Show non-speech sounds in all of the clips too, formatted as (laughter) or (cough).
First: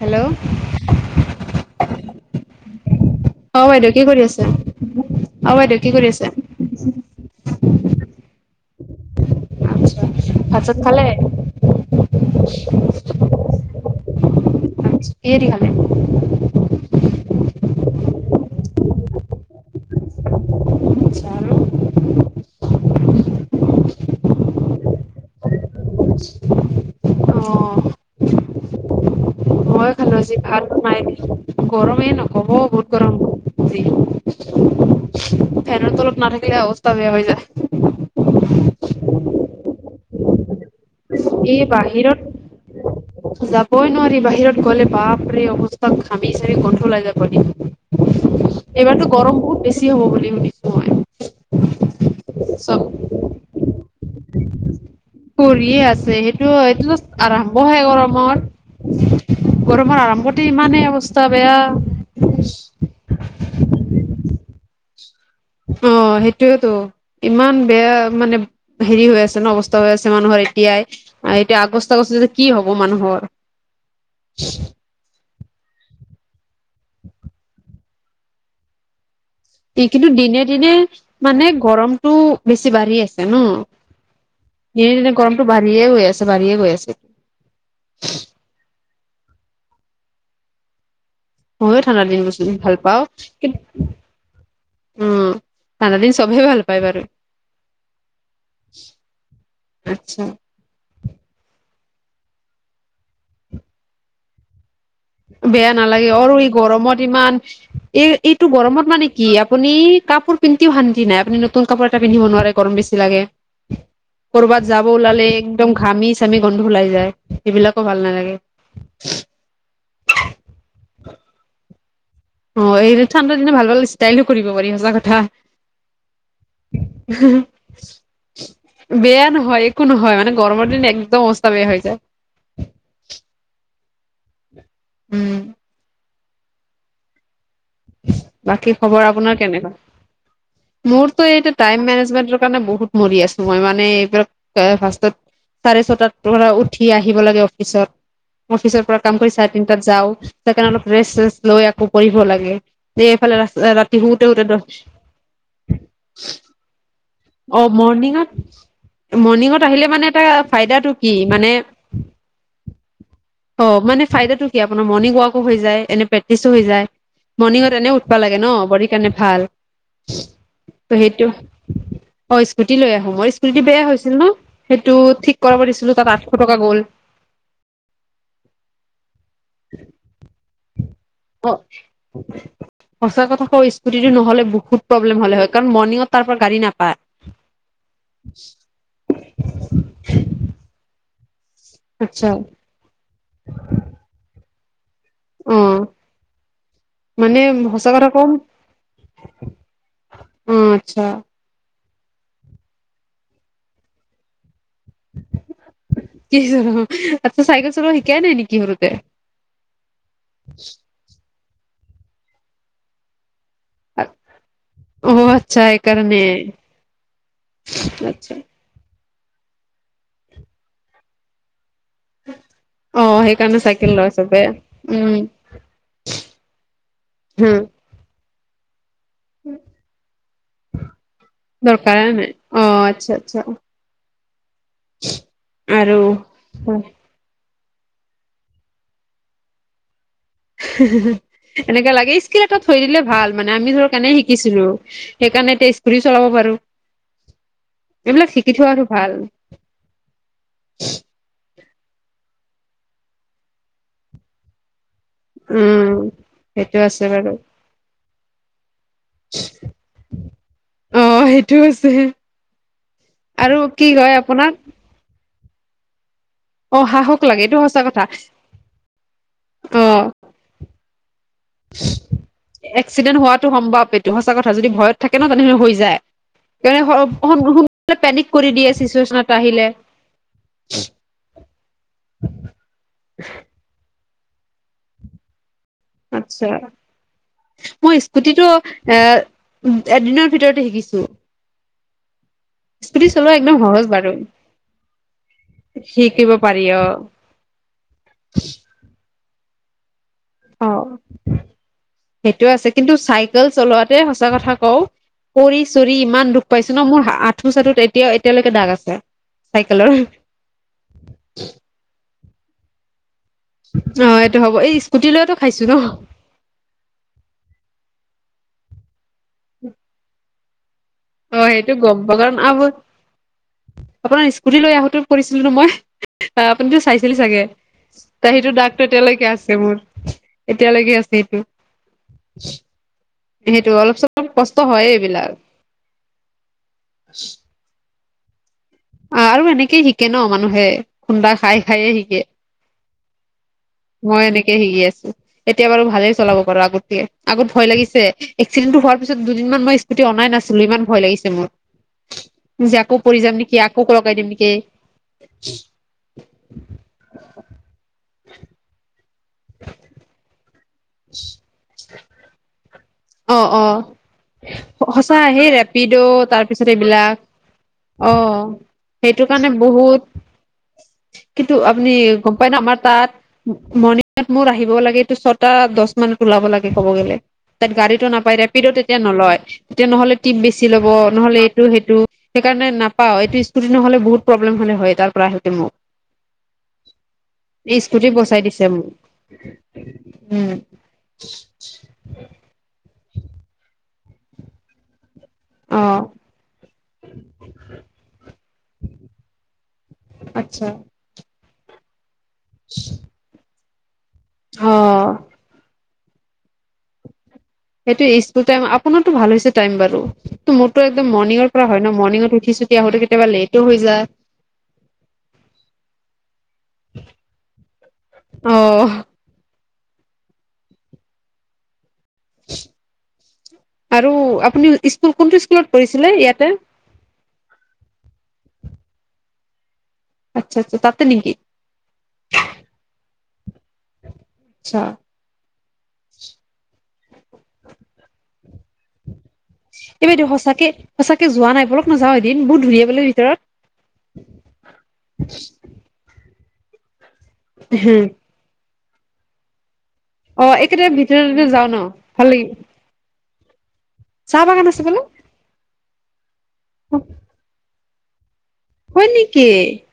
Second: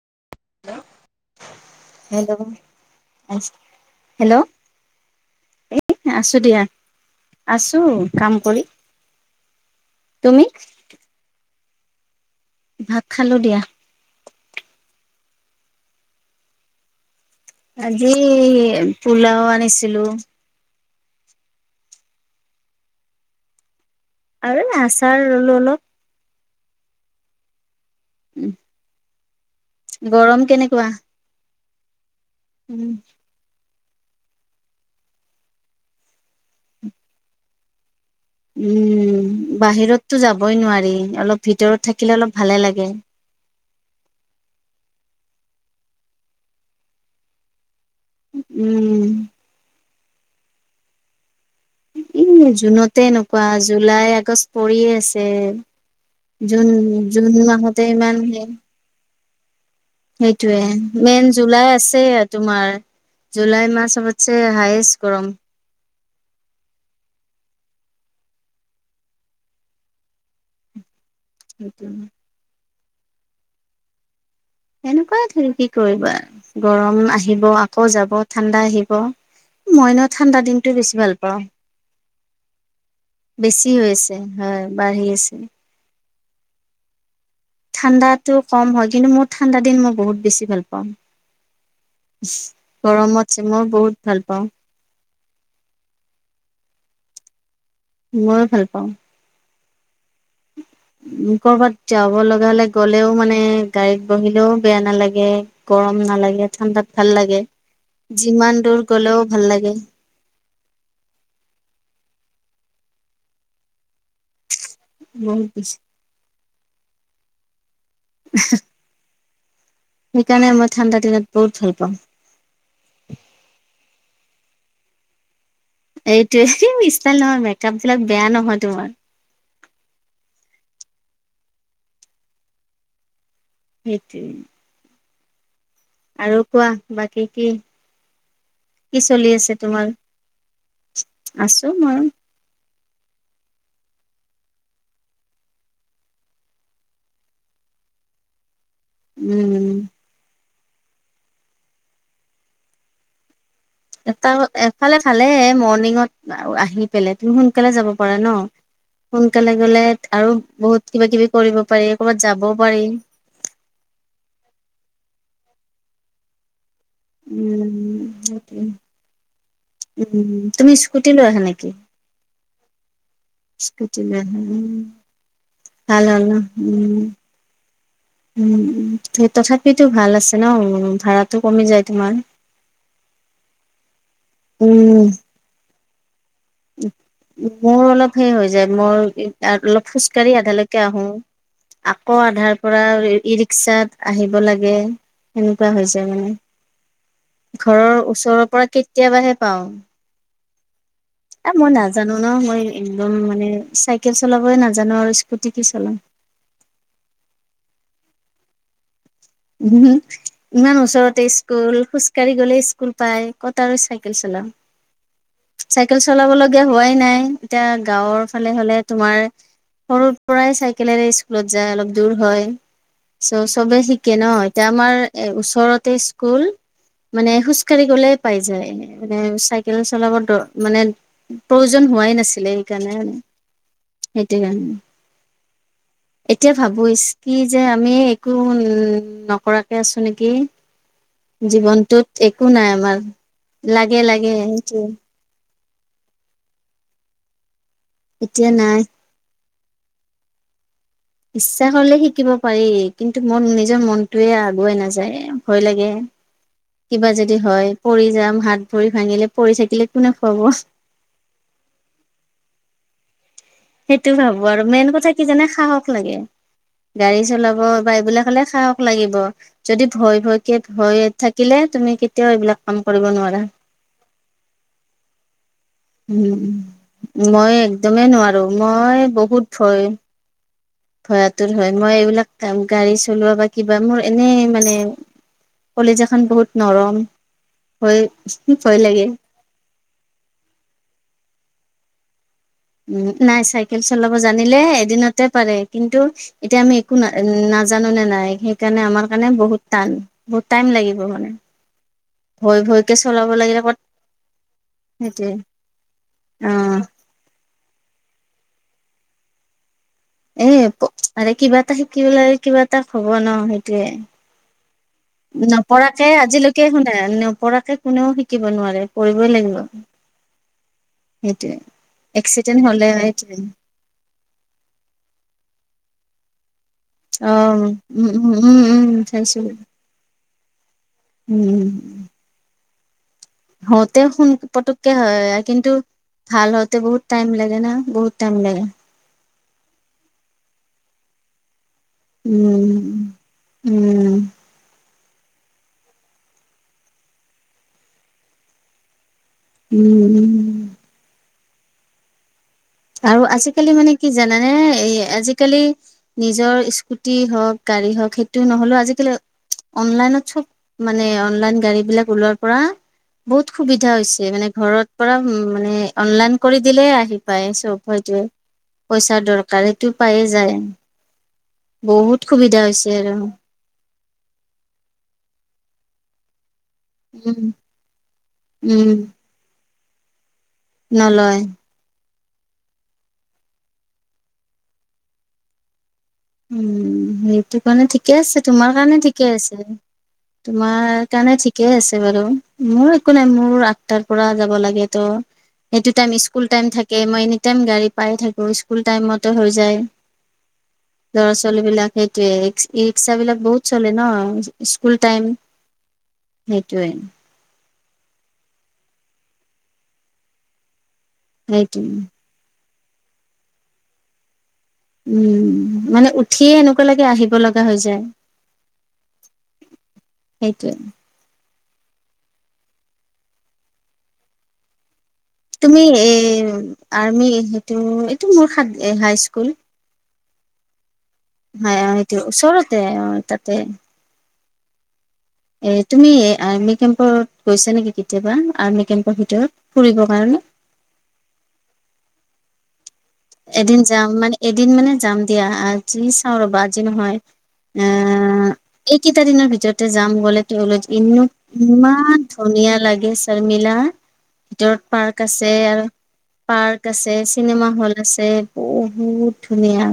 Hello hello অ বাইদেউ কি কৰি আছে? অ বাইদেউ এ কি কৰি আছে আছো দিয়া আছো কাম কৰি। তুমি ভাত চাত খালে? ভাত খালো দিয়া। কিহেদি খালে আজি পোলাও আনিছিলো। আৰু আচাৰ ললো অলপ। অ উম। মাই গৰমে নকব বহুত উম গৰম আজি। ফেনৰ তলত নাথাকিলে অৱস্থা বেয়া হৈ যায়। বাহিৰতটো যাবই নোৱাৰি, অলপ এই ভিতৰত থাকিলে অলপ ভালে লাগে। কই নঃহ বাহিৰত গ'লে বাপৰে অৱস্থাক ঘামিচামি গোন্ধ উলাই যাব এতিয়া। উম এইবাৰতো গৰম বহুত বেছি হ'ব বুলি শুনিছো মই। এ চব জুনতে এনেকোৱা জুলাই আগষ্ট পৰিয়ে কৰিয়ে সেইটো আছে। ছে এইটোতো জুন জুন আৰম্ভহে মাহতে ইমান গৰমৰ হে। গৰমৰ আৰম্ভতে সেইটোয়ে, ইমানেই অৱস্থা মেইন জুলাই বেয়া আছে তোমাৰ। জুলাই মাহ চবতছে হাইষ্ট গৰম। অ সেইটোয়েতো ইমান বেয়া মানে হেৰি হৈ আছে ন, অৱস্থা বেয়া হৈ আছে মানুহৰ এতিয়াই। আৰু এতিয়া সেইটো আগষ্ট আগষ্ট কি হব মানুহৰ। এনেকুৱাই ধৰি কি কৰিবা, গৰম আহিব আকৌ যাব ঠাণ্ডা আহিব। ই মই ন কিন্তু ঠাণ্ডা দিনে দিনটো দিনে বেছি ভাল পাওঁ মানে গৰমটো বেছি বাঢ়ি আছে ন? বেছি হৈ আছে হয় দিনে বাঢ়ি দিনে আছে গৰমটো বাঢ়িয়ে গৈ আছে বাঢ়িয়ে গৈ আছে। ঠাণ্ডাতো কম হয় কিন্তু মোৰ ঠাণ্ডা দিন মই বহুত বেছি ভাল পাওঁ। ময়ো ঠাণ্ডা দিন বহুত ভাল পাওঁ গৰমত যে কিন্তু মই বহুত ভাল পাওঁ উম ঠাণ্ডা দিন চবেই ভাল পায় বাৰু। ময়ো ভাল পাওঁ। আচ্ছা। কৰ'বাত যাব লগা হলে গ'লেও মানে গাড়ীত বহিলেও বেয়া নালাগে বেয়া গৰম নালাগে আৰু এই ঠাণ্ডাত গৰমত ভাল ইমান লাগে এই এইটো যিমান দূৰ গৰমত মানে গ'লেও কি ভাল আপু লাগে নি কাপোৰ পিন্ধিও শান্তি নাই, আপুনি নতুন কাপোৰ এটা পিন্ধিব নোৱা ৰে গৰম বেছি লাগে। কৰ'বাত যাব ওলালে বহুত বেছি একদম ঘামি চামি গোন্ধ ওলাই যায় এইবিলাকো ভাল নালাগে। সেইকাৰণে মই ঠাণ্ডা দিনত বহুত ভাল পাওঁ। ফুৰিব পাৰি সঁচা কথা। এইটোৱে ষ্টাইল নহয় মেকআপ বিলাক বেয়া নহয় তোমাৰ বেয়া নহয় একো নহয় মানে গৰমৰ দিন একদম অৱস্থা বেয়া হৈ যায়। সেইটোৱে। উম। আৰু কোৱা বাকি কি বাকি কি খবৰ চলি আপোনাৰ আছে কেনেকুৱা? তোমাৰ মোৰতো এইটো আছো টাইম মই মেনেজমেন্টৰ কাৰণে বহুত মৰি আছো। মই মানে এইবিলাক ফাৰ্ষ্টত চাৰে ছটাৰ পৰা উঠি আহিব লাগে অফিচত। অফিচৰ পৰা কাম কৰি চাৰে উম তিনিটাত যাওঁ, তাৰ কাৰণে অলপ ৰেষ্ট চেষ্ট লৈ আকৌ পঢ়িব লাগে। (unintelligible) শুতে শুতে এফালে খালে মৰ্ণিঙত আহি পেলাই। তুমি অ সোনকালে যাব পাৰা মৰ্ণিঙত ন? সোনকালে মৰ্ণিঙত গলে আহিলে মানে এটা আৰু ফাইদাটো বহুত কিবা কি কিবি মানে কৰিব পাৰি কৰ'বাত যাবও পাৰি। অ মানে ফাইডা টো কি আপোনাৰ মৰ্ণিং ৱাকো হৈ যায়, এনে প্ৰেক্টিচো হৈ যায়। মৰ্ণিঙত এনে উম উঠবা লাগে ন? সেইটোৱে। বডিৰ কাৰণে ভাল। উম তুমি ত স্কুটি লৈ সেইটো আহা নেকি? অ স্কুটি লৈ আহোঁ। মোৰ স্কুটিটো বেয়া স্কুটি হৈছিল লৈ ন আহা উম, সেইটো ঠিক কৰাব দিছিলো ভাল তাত হ'ল ন আঠশ টকা গ'ল। উম উম, তথাপিতো ভাল আছে ন, ভাড়াটো অ কমি যায় তোমাৰ? সঁচা কথা কওঁ স্কুটিটো নহ'লে বহুত উম প্ৰব্লেম হ'লে হয় কাৰণ মৰ্ণিঙত তাৰ পৰা গাড়ী নাপায় মোৰ অলপ সেই হৈ যায় মই অলপ খোজকাঢ়ি আধালৈকে আহো, আকৌ আচ্ছা আধাৰ পৰা ই ৰিক্সাত আহিব লাগে। অ এনেকুৱা হৈ যায় মানে। সঁচা ঘৰৰ কথা কম ওচৰৰ পৰা কেতিয়াবাহে পাওঁ। অ আচ্ছা। এ মই নাজানো ন মই একদম মানে চাইকেল চলাবই নাজানো। আৰু স্কুটি কি চলাম আচ্ছা চাইকেল চলাব শিকাই নাই নেকি সৰুতে? ওহো, ইমান ওচৰতে স্কুল খোজকাঢ়ি গ'লে স্কুল পায়। কত আৰু চাইকেল চলাম। অ আচ্ছা চাইকেল সেইকাৰণে চলাব লগীয়া হোৱাই নাই এতিয়া গাঁৱৰ আচ্ছা ফালে হলে তোমাৰ সৰুৰ পৰাই চাইকেলেৰে স্কুলত যায় অলপ দূৰ হয় অ চ' সেইকাৰণে চবে চাইকেল শিক লয় ন চবে এতিয়া আমাৰ উম এ ওচৰতে স্কুল মানে হম খোজকাঢ়ি গ'লে পাই যায়। মানে চাইকেল চলাবৰ দৰ মানে প্ৰয়োজন দৰকাৰে হোৱাই নাই নাছিলে অ সেইকাৰণে। (inaudible) তেতিয়া আৰু এতিয়া ভাবো ইছ কি যে আমি একো উ উম নকৰাকে আছো নে (unintelligible) এনেকে লাগে স্কিল একো এটা নাই থৈ আমাৰ দিলে ভাল মানে আমি ধৰক লাগে এনেই লাগে শিকিছিলো সেইটোৱে সেইকাৰণে ৰি চলাব পাৰো এইবিলাক এতিয়া শিকি থোৱা নাই টো ভাল৷ ইচ্ছা কৰিলে শিকিব পাৰি কিন্তু মন নিজৰ মনতয়ে আগুৱাই নাযায় ভয় লাগে উম সেইটো আছে কিবা বাৰু যদি হয় পৰি যাম হাত ভৰি ভাঙিলে পৰি থাকিলে কোনে খুৱাব৷ অ সেইটো আছে আৰু কি সেইটো কয় ভাবো আপোনাক আৰু মেইন কথা কি জানে সাহস লাগে৷ অ সাহস গাড়ী লাগে এইটো চলাব সঁচা বা কথা এইবিলাক কলে সাহস লাগিব অ যদি ভয় ভয়কে ভয় থাকে থাকিলে তুমি কেতিয়াও এইবিলাক কাম কৰিব এক্সিডেণ্ট নোৱাৰা৷ হোৱাটো সম্ভৱ এইটো সঁচা কথা যদি ভয়ত থাকে ন তেনেহলে হৈ যায় উম৷ মই একদমেই পেনিক নোৱাৰো কৰি দিয়ে মই চিচুৱেচন এটা বহুত আহিলে ভয়-ভয় ত হয় মই এইবিলাক কাম গাড়ী চলোৱা বা কিবা মোৰ এনে মানে কলেজ এখন বহুত আচ্ছা নৰম মই স্কুটিটো ভয়-ভয় এ লাগে৷ এদিনৰ ভিতৰতে শিকিছো৷ স্কুটি উম চলোৱা নাই একদম চাইকেল সহজ বাৰু চলাব জানিলে এদিনতে পাৰে কিন্তু শিকিব এতিয়া পাৰি আমি অ একো না-না নাজানো নে নাই সেইকাৰণে আমাৰ কাৰণে বহুত টান বহুত টাইম লাগিব মানে৷ সেইটোয়ে ভয় আছে কিন্তু ভয়কে চলাব চাইকেল লাগিলে ক'ত চলোৱাতে সঁচা কথা কও সেইটোৱে কৰি চৰি ইমান দুখ অ পাইছো ন মোৰ আঁঠু চাঠুত এতিয়া-এতিয়া লৈকে দাগ আছে চাইকে এ আৰে কিবা এটা শিকিবলৈ কিবা এটা হব ন অ এইটো হ'ব এই স্কুটি লৈতো সেইটোৱে৷ খাইছো ন নপৰাকে আজিলৈকে শুনা নপৰাকে কোনেও শিকিব নোৱাৰে৷ পৰিবই লাগিব৷ অ সেইটোয়ে সেইটো গম পালোঁ আ এক্সিডেণ্ট হ'লে সেইটোৱে আপোনাৰ স্কুটি লৈ আহোতে পৰিছিলো ন মই৷ আপুনিতো চাইছিলি অ চাগে উম ত উম সেইটো উম দাগতো উম এতিয়ালৈকে চাইছো আছে মোৰ৷ এতিয়ালৈকে আছে সেইটো৷ সেইটো অলপ হতে চলপ সোন কষ্ট পটককে হয় এইবিলাক কিন্ কিন্তু ভাল হওঁতে বহুত টাইম লাগে ন বহুত টাইম লাগে৷ অ আৰু এনেকে শিকে ন মানুহে খুন্দা খাই খায়ে শিকে উম উম মই এনেকে শিকি আছো৷ এতিয়া বাৰু ভালেই চলাব পাৰো আগত আগত ভয় লাগিছে এক্সিডেণ্টটো হোৱাৰ তাৰপিছত দুদিনমান মই উম স্কুটি অনাই নাছিলো উম ইমান লাগিছে মোৰ৷ যে আকৌ পৰি আৰু যাম নেকি আজিকালি আকৌ মানে কি লগাই দিম জানানে নেকি এই আজিকালি নিজৰ স্কুটি হওক গাড়ি হ‌ওক সে টো নহলেও আজিকালি অনলাইনত চব মানে অনলাইন গাড়ী বিলাক ওলোৱাৰ পৰা অ বহুত অ সুবিধা হৈছে মানে ঘৰত পৰা সঁচা সেই মানে ৰেপিড' অনলাইন কৰি তাৰপিছত দিলে এইবিলাক আহি পাই অ হয়তো সেইটো পইচাৰ কাৰণে দৰকাৰ সেইটো বহুত পায়ে যায় কিন্তু আপুনি বহুত গম পায় ন সুবিধা আমাৰ হৈছে তাত আৰু মৰ্ণিঙত মোৰ আহিব লাগে এইটো ছটা দহ মানত লাগে ক'ব গ'লে উম তাত গাড়ীটো নাপায় ৰেপিডো উম তেতিয়া নলয় তেতিয়া নহ'লে টিপ বেছি ল'ব নহ'লে নলয় এইটো সেইটো।। সেইকাৰণে নাপাওঁ এইটো স্কুটি নহ'লে বহুত প্ৰব্লেম হ'লে হয় তাৰ পৰা আহোঁতে মোৰ উম সেইটো কাৰণে স্কুটি ঠিকে আছে বচাই দিছে তোমাৰ মোক কাৰণে ঠিকে আছে উম তোমাৰ কাৰণে ঠিকেই আছে বাৰু মোৰ একো নাই মোৰ আঠটাৰ পৰা যাব লাগে তো অ সেইটো টাইম স্কুল টাইম থাকে মই এনি টাইম গাড়ী পাই থাকো স্কুল টাইমতে হৈ যায়। আচ্ছা। ল'ৰা ছোৱালী বিলাক সেইটয়ে ই ৰিক্সা বিলাক বহুত চলে ন অ স্কুল টাইম সেইটোৱে সেইটো স্কুল টাইম আপোনাৰটো ভাল হৈছে টাইম বাৰু ম। একদম মৰ্ণিঙৰ পৰা হয় সেইটোয়ে ন মৰ্ণিঙত উঠিছুঠি আহোতে কেতিয়াবা লেটো হৈ যায়। উম, মানে উঠিয়ে এনেকুৱা লাগে আহিব লগা হৈ যায়। অঁহ্‌। সেইটোৱে আৰু আপুনিও স্ক তুমি এ আৰ্মি সেইটো, এইটো মোৰ হাদ্‌ হাই স্কুল। আচ্ছা, আচ্ছা তাত হ'য়, হ'য় এইটো ওচৰতে, অঁ তাতে। আচ্ছা- এ তুমি আৰ্মি কেম পত গৈছা নেকি কেতিয়াবা? আৰ্মি কেম্পৰ ভিতৰত ফুৰিব কাৰণে। বল যাওঁ এদিন। বহুত ধুনীয়া বোলে ৰি এদিন যাম মানে, এদিন মানে যাম দিয়া। আজি চাওঁ ৰ'বা, আজি নহয় এহ্‌হেঁ। আহ এইকেইটা দিনৰ ভিতৰতে যাম গ'লে। তেওঁক লৈ একেটা ইমা- ভিতৰতে যাওঁ ন ইমান ভাল লাগিব ধুনীয়া লাগে চা তই মিলা। চাহ বাগান ভিতৰত আছে বোলে পাৰ্ক আছে আৰু পাৰ্ক আছে, চিনেমা হল্ড আছে হয় বহুত নেকি ধুনীয়া।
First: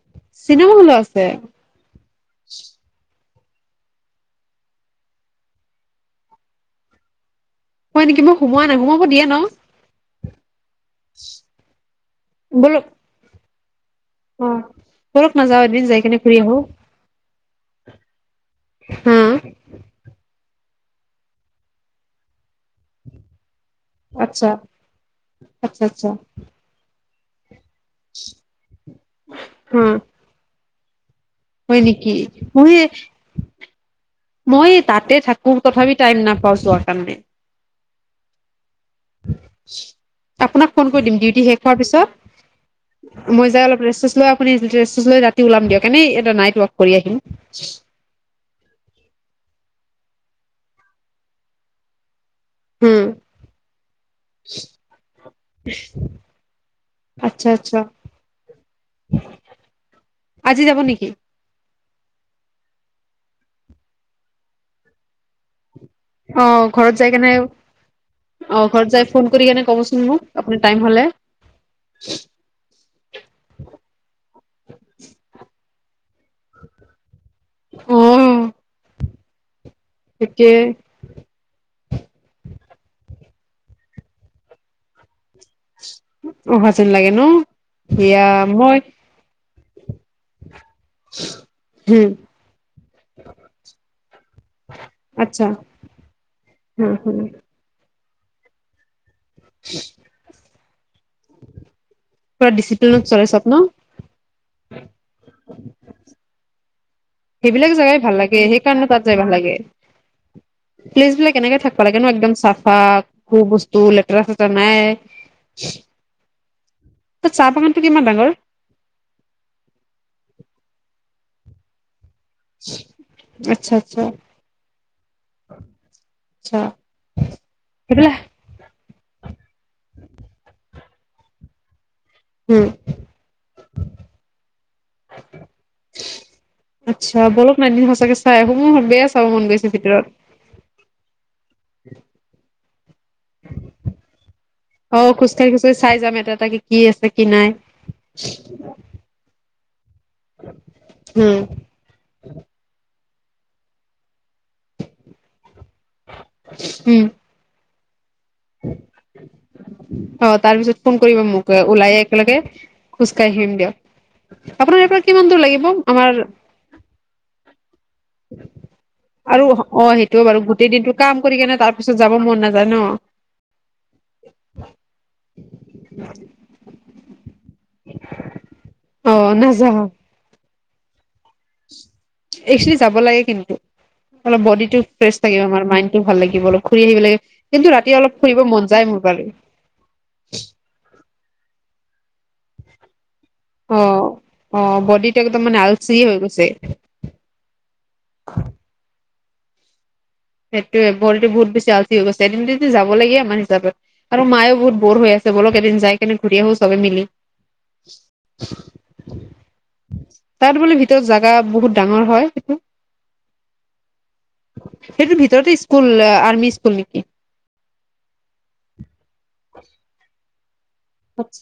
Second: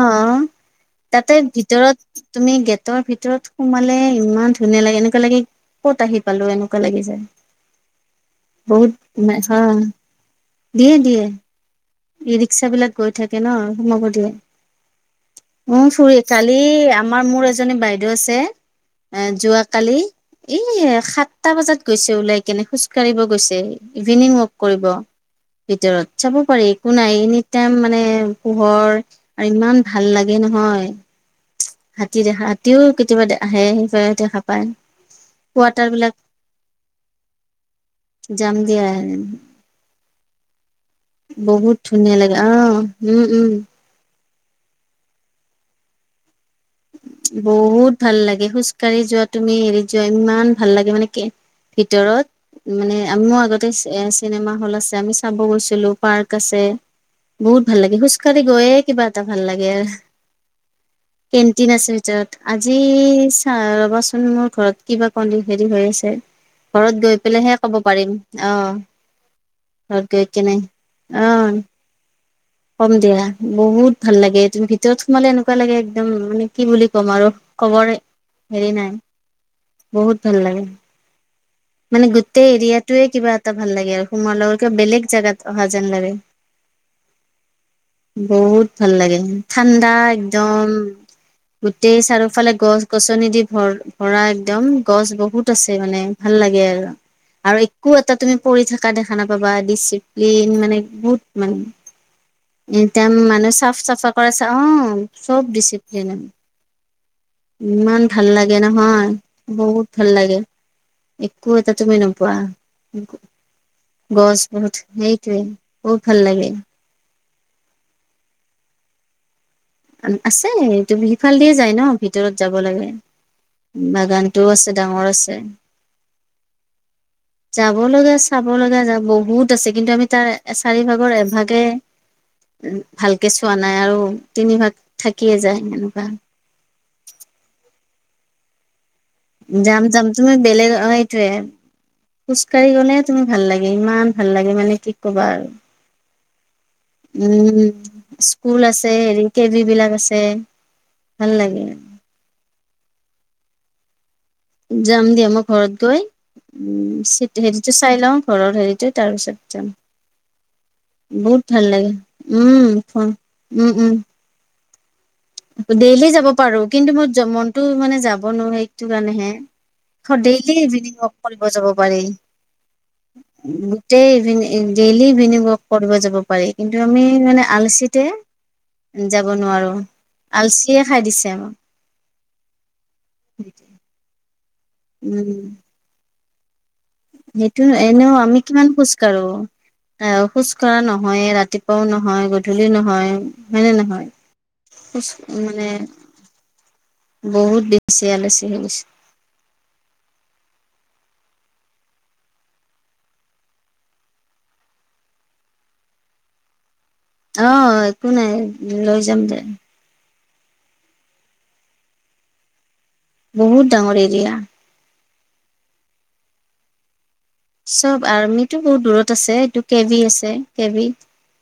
অঁ চিনেমা হলো আছে তাতে ভিতৰত, তুমি গেটৰ ভিতৰত সোমালে ইমান ধুনীয়া লাগে। এনেকুৱা লাগে ক'ত আহি পালো? এনেকুৱা লাগি যায়। হয় নেকি মই সোমোৱা নাই বহুত সোমাব দিয়ে ন সোমাই চা দিয়ে দিয়ে। ই ৰিক্সা বলক বিলাক গৈ থাকে ন'। সোমাব দিয়ে? অ বলক না যাওঁ এদিন অঁ যাই কেনে ঘূৰি আহো ফুৰি--কালি আমাৰ, মোৰ এজ্‌ জনী বাইদেউ আছে। হা এ যোৱা -কালি এইই সাতটা বজাত গৈছে ওলাই। কেনে খোজ কাঢ়িব গৈছে। ইভিনিং আচ্ছা ৱাক কৰিব আচ্ছা ভিতৰত আচ্ছা চাব পাৰি। নাই, এনিটাইম মানে পোহৰ আৰু ইমান হা ভাল লাগে নহয়। হয় নেকি? হাতী দেখা মই, হাতীও কেতিয়াবা আহে সেইফালে দেখা পায় মই তাতে থাকো কোৱাটাৰ তথাপি বিলাক টাইম নাপাওঁ। বচোৱা- কাম দে। জাম গে আই। আপোনাক ফোন কৰি দিম ডিউটি শেষ হোৱাৰ পিছত। ধুনীয়া লাগে অ উম মই উম যাই অলপ ৰেষ্ট-চেচ্‌ লৈ শুনি আছিল। ড্ৰেছ্‌-চেছ্‌ লৈ ৰাতি ওলাম গে। কেনেই এটা নাইট ৱৰ্ক। বহুত ভাল লাগে। খোজকাঢ়ি যোৱা তুমি, হেৰিত যোৱা ইমান ইমান ভাল লাগে মানে কি? ভিতৰত মানে, উম। আম' আগতে চিএ--চিনেমা হল আছে। আমি চাব গৈছিলোঁ। পাৰ্ক আছে। আচ্ছা বহুত আচ্ছা ভাল লাগে। খোজকাঢ়ি গৈয়ে কিবা এটা ভাল লাগে। সি যাব নেকি? দিন আছে যত্‌, আজি চা ৰ'বাচোন, মোৰ ঘৰত কিবা পানী, হেৰি হৈ আছে। অঁ, ঘৰত যাই গৈ কেনে পেলাইহে ক'ব পাৰিম অ অঁ ঘৰত যাই ফোন কৰি কেনে ক'বচোন ঘৰত গৈ মোক, কেনে আপোনাৰ টাইম হ'লে। (inaudible) অ কম দিয়া, বহুত ভাল লাগে তুমি ভিতৰত সোমালে এনেকুৱা লাগে, একদম মানে কি বুলি ক'ম আৰু কবৰ, অ হেৰি নাই বহুত ভাল তাকে লাগে। মানে গোটেই এৰিয়াটোয়ে কিবা এটা ভাল লাগে আৰু। সোমোৱাৰ লগে কিবা বেলেগ জাগাত অহা যেন লাগে অহা যেন লাগে ন সেয়া মই বহুত ভাল লাগে। ঠাণ্ডা, একদম- গোটেই হুম। চাৰিওফালে গছ -গছনি দি ভৰ ভৰা। একদম, গছ বহুত আচ্ছা। আছে মানে ভাল লাগে আৰু, হুম হুম। আৰু একো এটা তুমি পৰি থাকা দেখা নাপাবা ডিচিপ্লিন মানে- বহুত মানে, পুৰা ডিচিপ্লিনত এতিয়া চলে চব মানে ন চাফ -চাফা কৰাইছে অঁ চব ডিচিপিলিন ডিচিপ্লিইন আহ্ সেইবিলাক জেগাই ইমান ভাল লাগে সেইকাৰণে তাত নহয়, যাই ভাল লাগে। বহুত ভাল লাগে। প্লেচ বিলাক একো এনেকে এটা থাকবা তুমি লাগে ন নোপোৱা একদম চাফা একো বস্তু লেতেৰা গছ চেতেৰা বহুত নাই। সেইটোৱে, বহুত ভাল লাগে। তাত চাহ বাগানটো কিমান ডাঙৰ? আছে তুমি সিফাল দিয়ে যায় ন ভিতৰত যাব লাগে আচ্ছা আচ্ছা বাগানটোও আছে ডাঙৰ আছে আচ্ছা যাব সেইবিলাক লগা চাব লগা যাব বহুত আছে কিন্তু আমি তাৰ চাৰিভাগৰ এভাগে উম, উ ভালকে চোৱা নাই আৰু তিনি ভাগ থাকিয়ে যায় এনেকুৱা আচ্ছা বলক এদিন সঁচাকে চাই আহো চাব মন গৈছে যাম ভিতৰত। যাম তুমি বেলেগ এইটোৱেই খোজকাাঢ়ি গলেহে তুমি ভাল লাগে ইমান ভাল লাগে মানে কি অ', কবা আৰু খোজকাঢ়ি খোজকাঢ়ি চাই যাম এটা এটাকে কি আছে কি নাই। উম স্কুল আছে হেৰিতে বিলাক আছে ভাল উম, লাগে আৰু যাম দিয়া মই ঘৰত গৈ উম, উ হেৰিতো চাই লওঁ ঘৰৰ হেৰিতে তাৰপিছত যাম অ', তাৰ পিছত ফোন কৰিবা মোক বহুত ভাল ওলাই লাগে একেলগে উম ফোৱা খোজকাঢ়ি আহিম দিয়ক, উম উম আপোনাৰ ইয়াৰ পৰা কিমান দূৰ লাগিব ডেইলি আমাৰ যাব পাৰো কিন্তু মই (unintelligible) যাব নোৱাৰ এইটো কাৰণেহে আৰু অ', সেইটোও বাৰু ডেইলি গোটেই দিনটো ইভিনিং ৱাক কাম কৰি কৰিব কেনে যাব তাৰ পিছত পাৰি মন নাযায় ন'। গোটেই ইভিনং ডেইলি ইভিনিং ৱাক কৰিব যাব পাৰি কিন্তু আমি মানে আলচিজে (unintelligible) যাব অ', নোৱাৰো নাযাওঁ আলচিয়ে খাই দিছে আমাক একেল যাব লাগে কিন্তু অলপ বডিটো ফ্ৰেছ থাকিব উম আমাৰ মাইণ্ডটো ভাল লাগিব অলপ ঘূৰি আহিব লাগে। সেইটো কিন্তু ৰাতি এনেও অলপ আমি ফুৰিব মন কিমান যায় খোজ মোৰ বাৰু কঢ়ো আহ খোজ কঢ়া নহয় ৰাতিপুৱাও নহয় গধূলি নহয় হয়নে নহয় উম উম খোজ বডিটো একদমে মানে আলচি হৈ গৈছে বহুত দিখছে আলিছি হৈ গৈছে সেইটোয়ে ভৰিটো বহুত বেছি আলচী হৈ গৈছে এদিন দুদিন যাব লাগে আমাৰ হিচাপত আৰু মায়েও বহুত বৰ হৈ আছে বলক এদিন যাই কেনি ঘূৰি আহো চবে মিলি আহ একো নাই লৈ যাম দে তাত বোলে ভিতৰত জাগা বহুত ডাঙৰ হয় সেইটো বহুত ডাঙৰ এৰিয়া সেইটোৰ ভিতৰতে স্কুল আৰ্মি স্কুল নেকি চব আৰ্মিতটো বহুত দূৰত আছে এইটো কে ভ আছে কেবি আচ্ছা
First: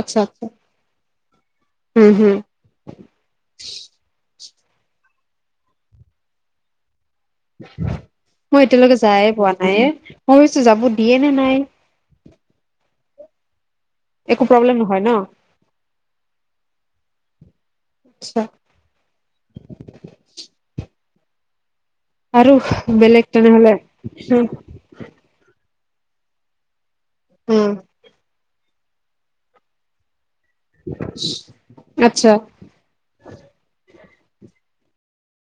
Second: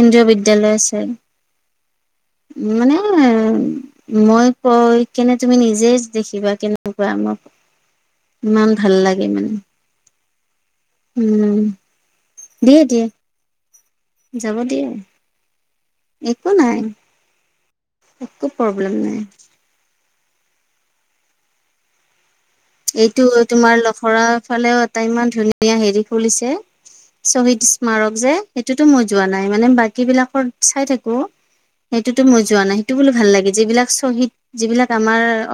আচ্ছা বিদ্যালয় উম হম আছে মানে মই গয় কেনে তুমি নিজে দেখিবা কেনে মাক মই ইমান এতিয়ালৈকে ভাল যায়ে লাগে পোৱা মানে নাই এ মই ভাবিছো যাব দিয়ে নে নাই উম দিয় দিয়ে একো যাব প্ৰব্লেম দিয়া নহয় ন একো নাই আচ্ছা একো প্ৰব্লেম নাই আৰু এইটো বেলেগ তেনেহলে তোমাৰ লখৰা ফালেও এটা ইমান ধুনীয়া হেৰি খুলিছে শ্বহীদ উম স্মাৰক যে সেইটোতো মই যোৱা নাই মানে বাকী বিলাকৰ চাই থাকো সেইটোতো আচ্ছা মই যোৱা নাই সেইটো বোলো ভাল লাগে য বিলাক চহী যিবিলাক আমাৰ